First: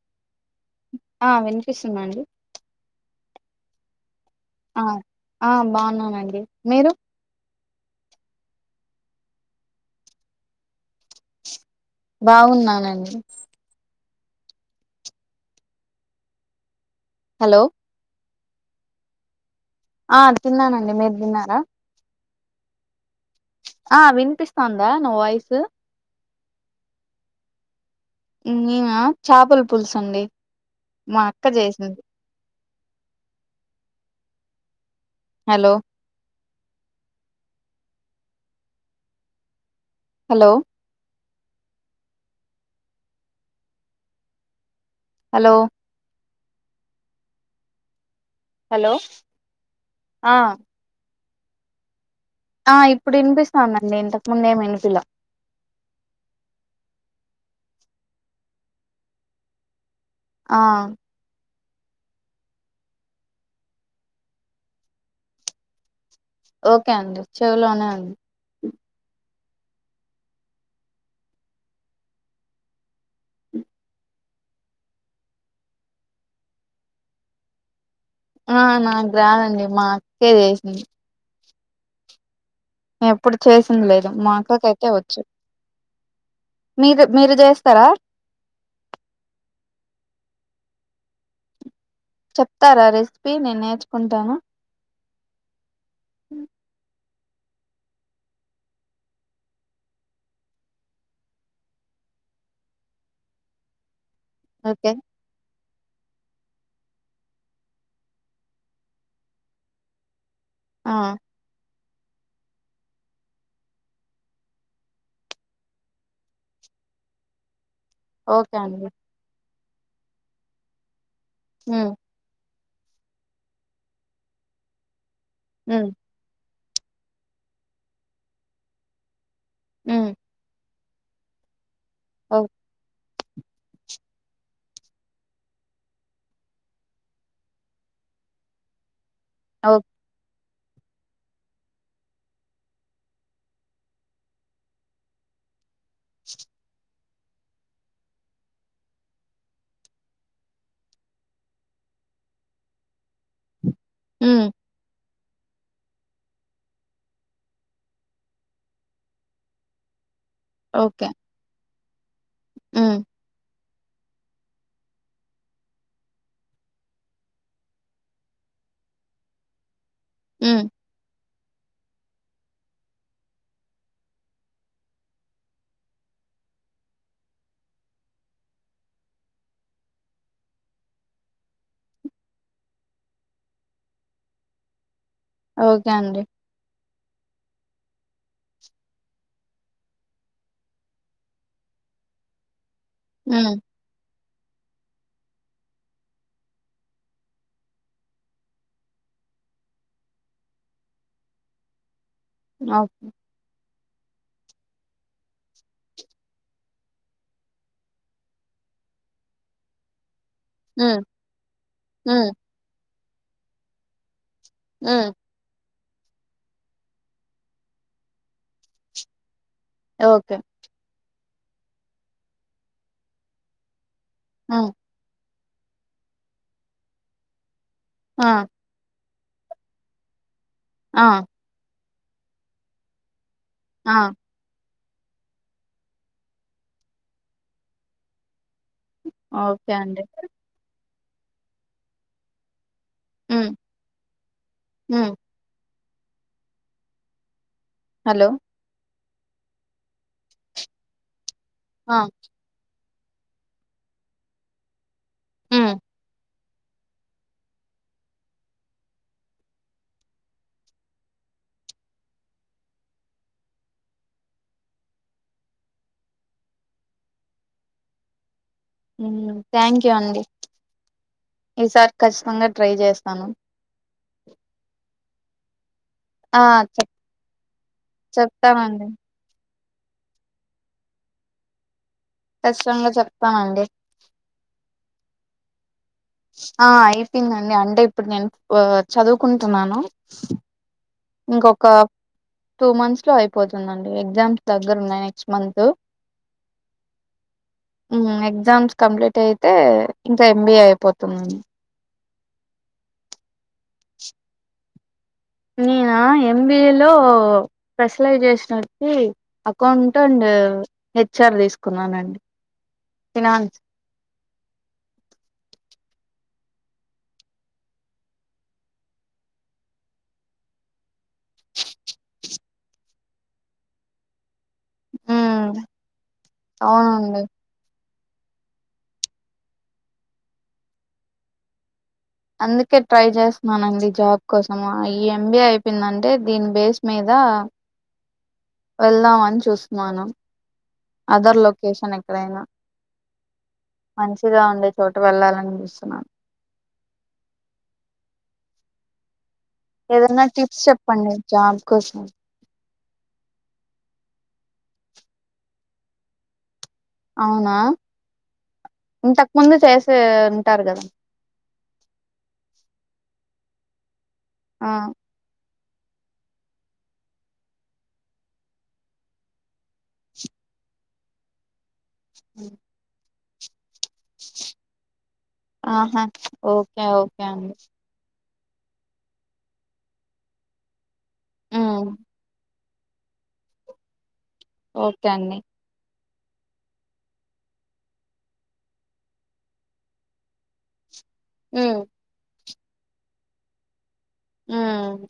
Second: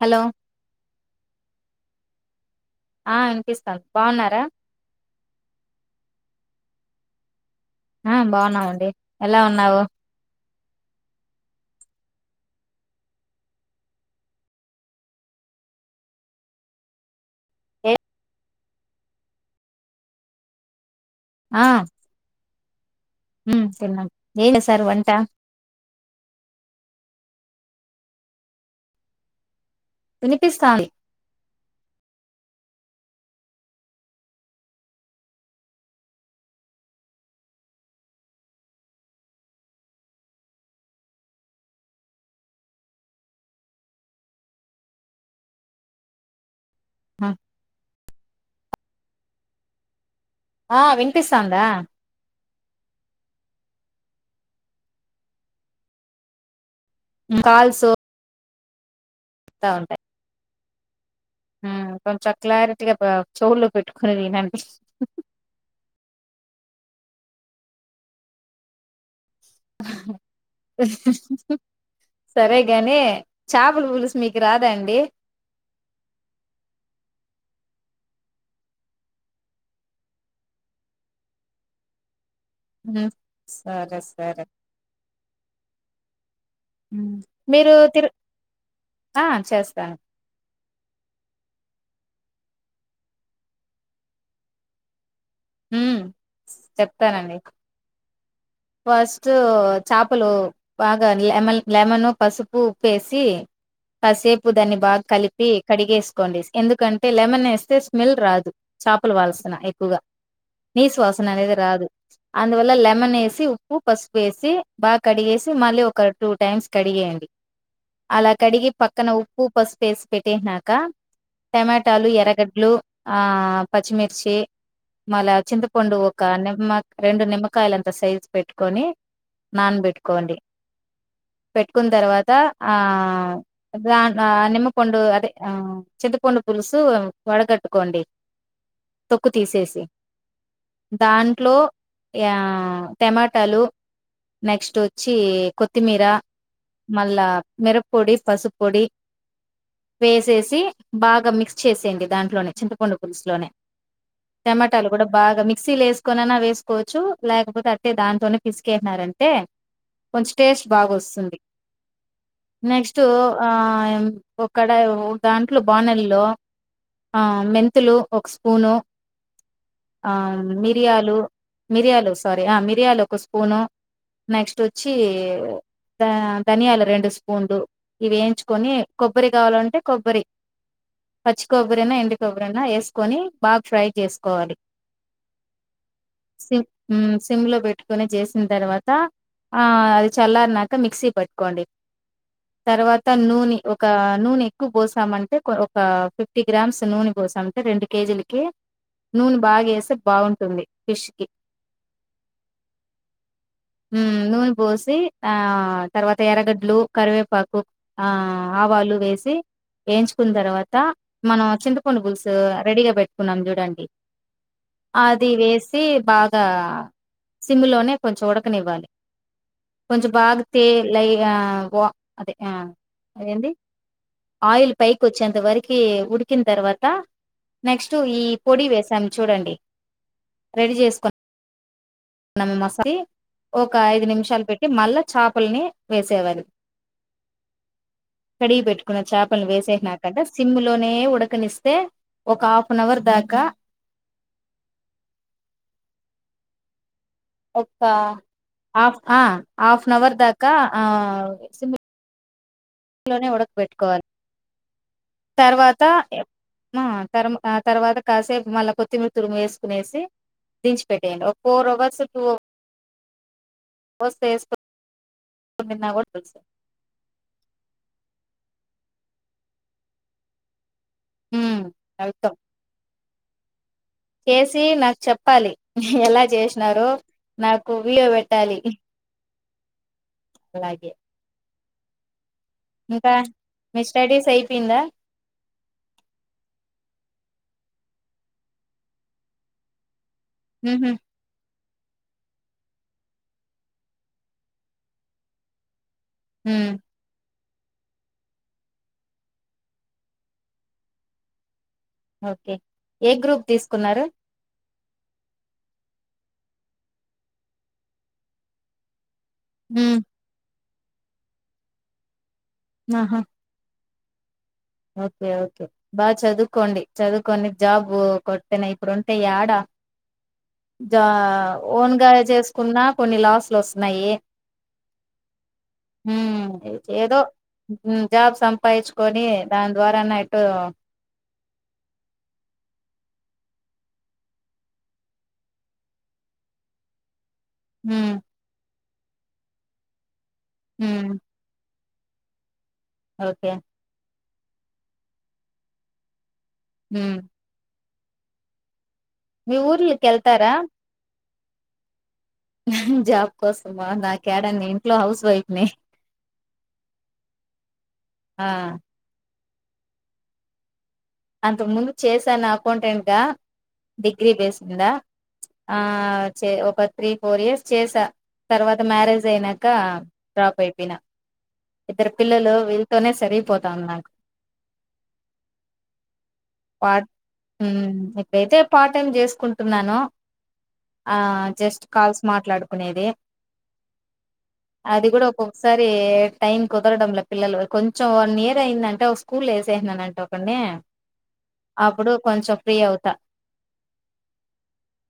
Hello ఆ వినిపిస్తున్నా అండి ఆ అనిపిస్తాను బాగున్నారా ఆ ఆ బాగున్నానండి మీరు ఆ బాగున్నామండి ఎలా ఉన్నావు బాగున్నానండి హలో ఏ ఆ తిన్నానండి మీరు తిన్నారా ఆ ఉమ్ ఆ తిన్నాం ఏం చేశారు వినిపిస్తాందా వంట నా వాయిసు నేన చాపలు పులుసు అండి వినిపిస్తాంది మా అక్క చేసింది హలో హలో హలో ఆ హలో ఆ పిస్తంద ఆ ఇప్పుడు ఇనిపిస్తదండి ఇంతకు ముందేమి వినిపిలా కాల్ సో స్తా ఉంటాయి ఆ ఉమ్ కొంచెం క్లారిటీగా బా చెవుల్లో పెట్టుకుని వినండి ఓకే అండి చెవులోనే ఉంది సరేగాని చాపలు పులుసు మీకు రాదా అండి. ఆ నాకు రాదు అండి మా అక్కే చేసింది ఎప్పుడు చేసింది సరే లేదు సరే మాక్కకయితే వచ్చు మీరు మీరు చేస్తారా ఆ చేస్తాను చెప్తారా రెసిపీ నేను నేర్చుకుంటాను ఉమ్ స్తనండి ఫస్ట్ చేపలు బాగా లెమన్ లెమన్ పసుపు ఉప్పేసి కాసేపు దాన్ని ఓకే బాగా కలిపి కడిగేసుకోండి ఎందుకంటే లెమన్ వేస్తే స్మెల్ రాదు చేపలు వాల్సన ఎక్కువగా ఆ నిస్వాసన అనేది రాదు అందువల్ల లెమన్ ఏసీ ఉప్పు పసుపు వేసి బాగా కడిగేసి మళ్ళీ ఒక టూ టైమ్స్ కడిగేయండి అలా ఓకే కడిగి అండి పక్కన ఉ ఉప్పు పసుపేసి పెట్టేసినక హ్మ్ టమాటాలు ఎరగడ్లు ఆ పచ్చిమిర్చి మళా హ్మ్ చింతపండు ఒక నిమ్మ రెండు నిమ్కాయలంత సైజ్. పెట్టుకొని. నాన్ హ్మ్ బేట్కోండి. పెట్ కున్ తర్వాత ఓ ఆ అదా ఆహా నిమ్మపండు అదే ఆ చింతపడు పుల్సు వడగట్టుకోండి తొక్కు ఓ తీసేసి దాంట్లో యా టమాటాలు నెక్స్ట్ ఒచ్చి కొత్తిమీరా మళ్ళా మిరపొడి పసుపుపొడి వేసేసి బాగా మిక్స్ చేసేయండి దాంట్లోనే చింతపొండు పులుసులోనే. హ్మ్ టమాటాలు కూడా బాగా మిక్సీలో వేసుకొనన వేసుకోవచ్చు లేకపోతే అ టె దాంతోనే పిస్కేతనరంటే. కొంచె టేస్ట్ బాగా ఓకే వస్తుంది హ్మ్ నెక్స్ట్ ఆ ఉ ఒ కడయో దాంట్లో బాణాలిలో అ మెంతులు ఒక స్పూను ఆ హ్మ్ మిరియాలు మిరియాలు సారీ ఆ మి ఉరియాలు ఒక స్పూను నెక్స్ట్ ఒచ్చి దా ధనియాలు రెండు స్పూన్లు ఇవి వేయించుకొని కొబ్బరి కావాలంటే కొబ్బరి పచ్చి కొబ్బరినా ఎండి కొబ్బరినా వేసుకొని బాగా ఫ్రై చేసుకోవాలి ఓకే అండి ఊ సిమ్లో బెట్ ట్టుకుని చేసిన తర్వాత ఆ అది చల్లారన్నాక మిక్సీ పట్టుకోండి తర్వాత హ్మ్ నూని ఒక నూని ఎక్కు పోసమంటే ఒ ఒక ఫిఫ్టీ గ్రామ్స్ నూనె పోసమంటే రెండు కేజీ లకి నూనె బాగేసి బాగుంటుంది ఫిష్కి నాపు ఊ నూనె పోసి ఆ తర్వాత ఎర్రగడ్లు కరివేపాకు ఆ ఆవాలు వేసి వేయించు కున్న తర్వాత హ్మ్ మనం చింతపండు హ్మ్ బుల్సు రెడీగా బెట్ కున్నాం చూడండి హ్మ్ అది వేస్ తీ బాగా సిమ్లోనే కొంచెం ఉడకనివ్వాలి కొంచెం ఓకే బాగ తె లై క్యా గో అదే ఆ అదేంది హ్మ్ ఆయిల్ పైకి ఒచ్చంత అంతవరకి ఉడికిన్ తర్వాత నెక్స్ట్ ఈ ఆ పొడి వేసాను చూడండి రెడీ ఆ చేస్తాం న [inaudible] మ మసాల ఓక ఆ ఐదు నిమిషాలు పె మళ్ళా చేపలని వేసేవారు కడిగి పెట్టుకున్న చేపలను ఓకే అండి వేసేసినాకంటె సిమ్ లోనే ఉడకనిస్తే ఒక ఆఫ్ వన్ అవర్ దాకా హ్మ్ హ్మ్ ఒక్క హలో ఆఫ్ ఆ ఆఫ్ హవర్ దాకా ఆ అదే ఆన్ ఇంట్లో [inaudible] నే ఉడకపెట్టుకోవాలి హ్మ్ తర్వాత తర్ తర్వాత కాసేపు మళ్ళా కొత్తిమీర తురుమి వేసుకునేసి దించి పెట్టేయండి ఒక ఫోర్ అవర్స్ టూ అవర్ వస్తే వేసుకన్నా కూడా తెలుా [unintelligible] వునా థ్యాంక్ యూ అండి ఈసారి అర్థం ఖచ్చితంగా ట్రై చేస్ తను చేసి నాకు చెప్పాలి ఎలా ఆ చేసినారో చెప్ నాకు విడియో పెట్టాలి చెప్తానండి అలాగే ఖచ్చితంగా ఇంకా చెప్తానండి. మీ స్టడీస్ అయిపోయిందా ఆ అయిపోయిందండి అంటే ఇప్పుడు నేను చదువుకుంటున్నాను ఉహు ఇంకొక టూ మంత్స్ లో అయిపోతుందండి ఎగ్జామ్స్ దగ్గర ఉన్నాయి నెక్స్ట్ మంత్ హ ఇంగా ఎగ్జామ్స్ కంప్లీట్ అయితే ఇంకా ఎంబిఏ అయిపోతుంది అండి ఓకే ఏ గ్రూప్ తీసుకున్నారు నినా ఎంబిఏ లో స్పెషలైజేషన్ వచ్చి అక్కౌంట్ ఉమ్ అండ్ హెచ్ఆర్ తీసుకున్నానండి ఆహా ఫినాన్స్ ఓకే ఓకే బాగా చదువుకోండి చదువుకోని జాబ్ కొట్టన ఇప్పుడు ఉంటే యాడా జా ఓన్గా చేసుకున్నా కొన్ని లాసులు వస్తున్నాయి హ్మ్. హ్మ్ ఏదో అవునండి జాబ్ సంపాదించుకొని దాని ద్వారాన్న ఎటొ అందుకే ట్రై చేస్తున్నానండి జాబ్ కోసం ఈ ఎంబీఏ అయిపోయిందంటే దీని బేస్ మీద ఉమ్ వెళ్దామని చూస్తున్నాను ఉమ్ అదర్ లోకేషన్ ఎ ఎక్కడనా ఓకే మంచిగా ఉండే చోట వెళ్ళాలని చూస్తున్నాను ఉమ్ మీ ఊర్లకి ఏదైనా వెళ్తారా టిప్స్ చెప్పండి జాబ్కుసం హు జాబ్ కోసమా నాకేడాని ఇంట్లో హౌస్ వైఫ్ ని అవునా ఆ ఉంత ముందు చేసే ఉంటారు కదా అంతకు ముందు చేశాను అకౌంటెంట్గా డిగ్రీ ఆ బేస్ంద ఆ చే ఒక త్రీ ఫోర్ ఇయర్స్ చేసా తర్వాత మ్యారేజ్ అయినాక డ్రాప్ అయిపోయినా ఇద్దరు పిల్లలు వీళ్ళతోనే సరపోతాంది నాకు ఆహా ఓకే ఓకే అండి ఇయితే పార్ట్ టైం చేసుకుంటున్నానో ఆ జస్ట్ ఉమ్ కాల్స్ మాట్లాడు కోనేదే అది ఓకే కూడా అండి ఒక్కసారి టైం కుదరడంలో పిల్లలు కొంచెం వన్ ఇయర్ అయిందంటే ఒక స్కూల్ వేసేసినన అంట ఒకండి ని ఉమ్ అప్పుడు కొంచెం ఫ్రీ అవుతా ఉమ్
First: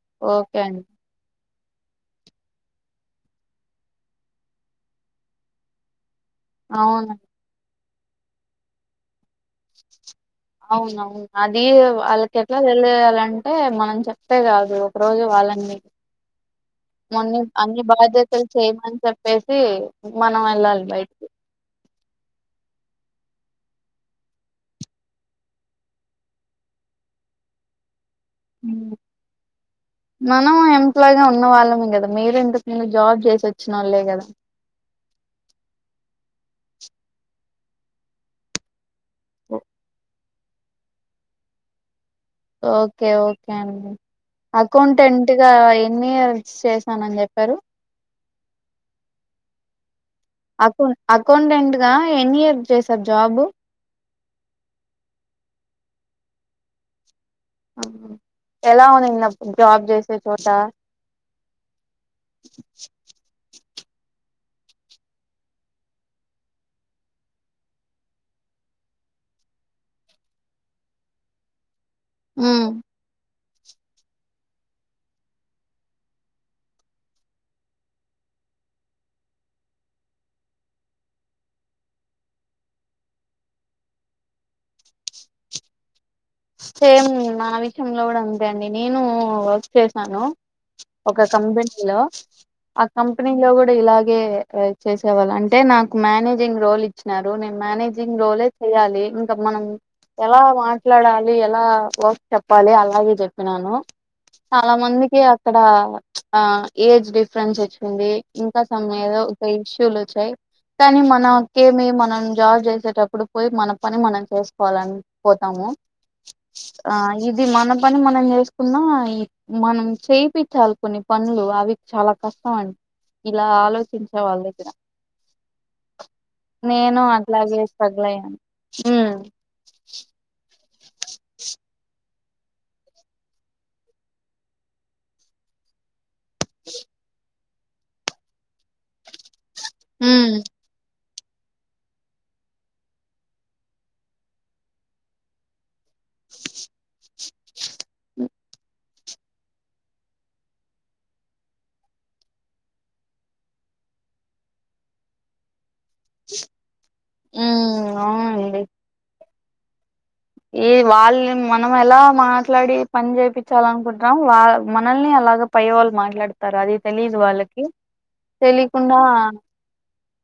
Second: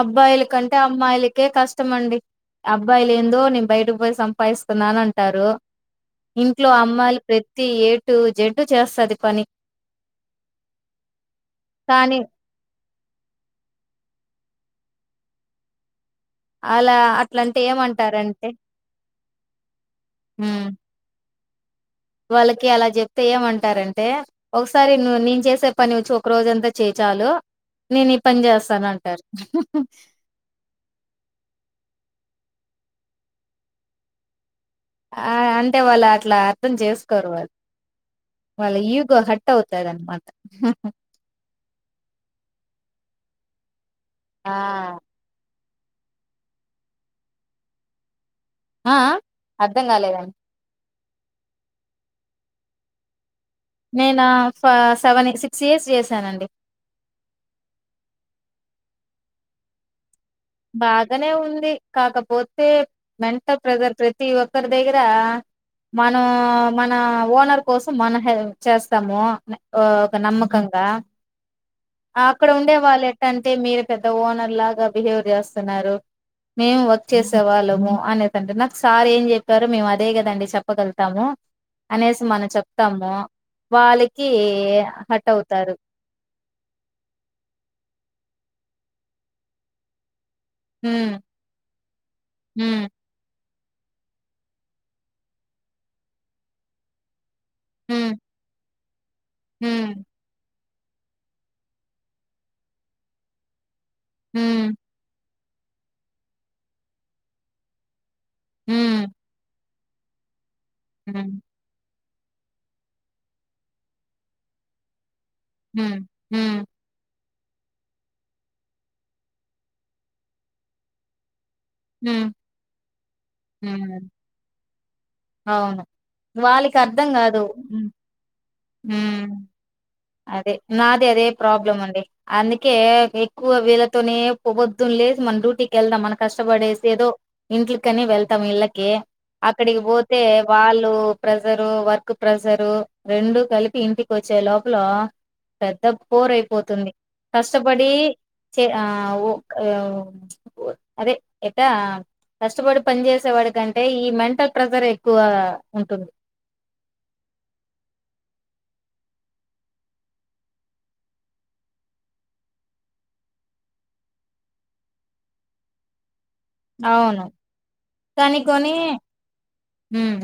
అబ్బాయిల ఓకే కంటే అండి అమ్మాయిలకి కే కష్టమ అండి అబ్బాయిలు ఏందో నేను బయటకు పోయి సంపాదిస్తున్నాన అంటారు ఇంట్లో అవును అమ్మాలు ప్రతి ఏటు అటు జడ్డు చేస్తుది పని అవునవును అది కానీ వాళ్ళకి ఎట్లా తెలియాలంటే మనం చె అంతే కాదు ఒక రోజు వాళ్ళీ అలా మొన్ని అట్లంటే అన్ని బాధ్యతలు ఏమంటారంటే చేయమని చెప్పేసి మనం హ్మ్. వెళ్ళాలి బయటికి వాళ్ళకి అలా చెప్తే ఏమంటారంటే ఒకసారి నేను చేసే పని వచ్చి ఒక రోజ అంతా చేచాలు ఉమ్ మనం ఎంప్లాయిగా ఉన్న వాళ్ళమే కదా మీరు ఇ ను జాబ్ చేసి వచ్చిన వాళ్లే కదా ఆ అంటే వాళ్ళు అట్లా అర్థం చేసుకోరు వాళ్ళు వాళ్ళ హట్ ఓ- అవుతాయి అమాట ఓకే ఓకే అండి ఆ! అకౌంటెంట్ గా ఎన్ని ఇయర్స్ చేశానని చెప్పారు ఆ అర్థం కాలేదండి అకౌ అకౌంటెంట్ గా ఎన్ ఇయర్ చేసారు జాబు నేను సెవెన్ సిక్స్ ఇయర్స్ చేశానండి ఎలా ఉందిప్పుడు జాబ్ చేసి బాగానే ఉంది కాకపోతే వెంట ప్రజర్ ప్రతి ఒక్కరి దగ్గర మనం మన ఓనర్ కోసం మనం హ చేస్తాము ఒక నమ్మకంగా అక్కడ ఉండే వాళ్ళు ఎట్టంట అే మీరు పెద్ద ఓనర్ లాగా బిహేవ్ చేస్తున్నారు మేము వర్క్ చేసే వాళ్ళము అనేదింటే నాకు సార్ ఏం చెప్పారు మేము అదే కదండి చెప్పగలుతాము అనేసి మనం చెప్తాము వాళ్ళకి హట్ అవుతారు సేమ్ నా విషయంలో కూడా అంతే అండి నేను వర్క్ చేసాను హ్మ్ ఒక కంపెనీ లో ఆ హ్మ్ కంపెనీ లో కూడా ఇలాగే చేసేవాళ్ళు అంటే నాకు మేనేజింగ్ రోల్ ఇచ్చినారు హ్మ్ మనేజింగ్ రోలేజ్ చెయ్యాలి మనం ఎలా డాల ఎలా వర్క్ చెప్పాలి అలాగే చెప్పినాను హ్మ్ చాలా మందికి ఇక్కడ ఆ ఏజ్ డిఫరెన్స్ వచ్చింది ఇంకా సమ హ్మ్ ఏదో ఒకష చలోచయి కానీ హ్మ్ మనక మీ మన జాబ్ చేసేటప్పుడు పోయి మన పని మనం చేసుకోవాలని పోతాము ఆహ్, హ ఇది మన పని మనం చేసుకున్నా మనం చేయించాలి కొన్ని పనులు కు చాలా హ్మ్ కష్టం అండి ఇలా హ్మ్ ఆలోచించా వాళ్ళ దగ్గర అవును వాళ్ళకి నేను అర్థం కాదు అట్లాగే స్ట్రగుల్ అయ్యాను. హ హ్మ్. అదే నాది అదే ప్రాబ్లం అండి. అందుకే ఎక్కువ వీళ్ళతోనే. పొద్దున్ లేసి మన డ్యూటీకి వెళ్దాం. మనక్ కష్టపడేస్ ఏదో ఇంట్లకని వెళ్తాం విళ్ళకి అక్కడికి పోతే హ్మ్. వాళ్ళు. ప్రెజరు, వర్క్ ప్రెజరు రెండు కలిపి ఇంటికి వచ్చే లోక్ లో పెద్ద పోరయిపోతుంది. కష్టపడి చే ఆ ఒక్ ఎయో అదే ఎట్ట కష్టపడి పని చేేసేవాడికంటే. ఈ మెంటల్ ప్రెషర్ ఎక్కువ. ఉంటుంది. డి ఈ వాళ్ళని మనం ఎలా మాట్లాడి పని చేపించాల అనుకుంటున్నాం. వాల్ మనల్ని అలాగ పై వాళ్ళు మాట్లాడ్ అది తెలిదు అవును వాళ్ళకి. తెలియకుండా. ఉహ్మ్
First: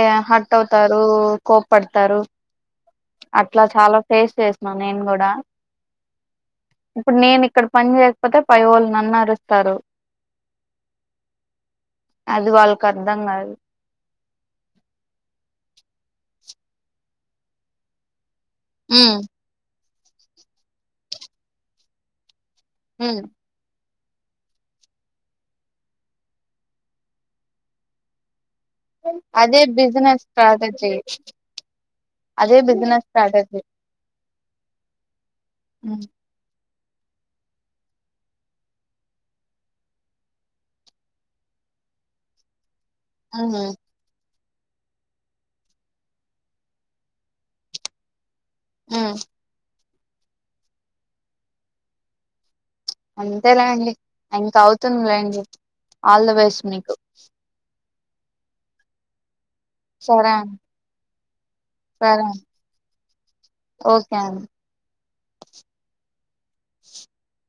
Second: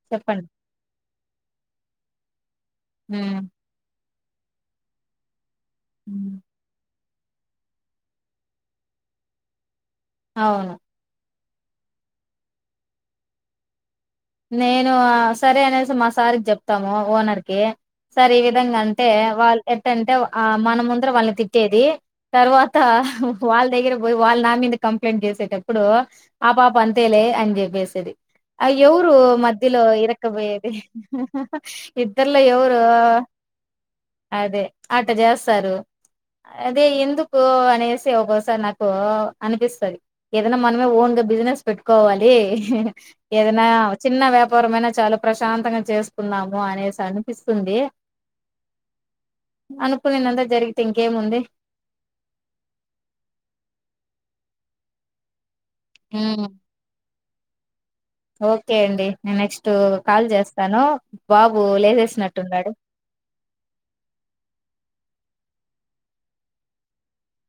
ఏ హట్ ఆవ్తారు కోపడతారు. ఉమ్ అట్లా చాలా టేస్ట్ చేసినా నేను కూడా ఉహ్మ్ ఇప్పుడు నేను ఇక్కడ పని చేయకపోతే. పై వాళ్ళు నన్ను అరుస్తారు. అవును అది వాళ్ళకి అర్థం కాదు. నేను సరే అనేసి మా సారి చెప్తాము ఓనర్కిి. సరే ఈ విధంగా అంటే ఉమ్ వాళ్ళు. ఏం అంటే ఆ మన ముందర వాళ్ళని తిట్టేది. తర్వాత ఉమ్ వాళ్ళ దగ్గర పోయి వాళ్ళ నా మీద కంప్లైంట్ చేసేటప్పుడు. ఆ పాప అంతేలే అని చెప్పేసేది. వాల్ ఎవురు అదే మధ్యలో బిజినెస్ ఇరక పోయేది. స్ట్రాటజీ ఇద్దల్లో అదే ఎవురు బిజినెస్ స్ట్రాటజీ అదే ఆట జాస్ తారు ఉమ్ అదే ఎందుకు అనేసి ఒసారి నాకు అనిపిస్తది. ఏదైనా మనమే ఓన్గా బిజినెస్ పెట్టుకోవాలి. ఎదన్న చిన్న వ్యాప్ రమైనా చాలా ప్రశాంతంగా చేస్కున్నాము. అనేసి అనిపిస్తుంది. ఉహ్మ్ అనుకునేందంతా జరిగితే ఇంకేముంది. అంతేలేండి ఇంకా అవుతుందిలేండి. ఆల్ ద హ్మ్ బెస్ట్ మీకు [inaudible] ఓకే అండి నే నెక్స్ట్ టు కాల్ సరే అండి చేస్తాను. బాబు సరే లేసేసినట్టున్నాడు. ఓకే అండి [inaudible]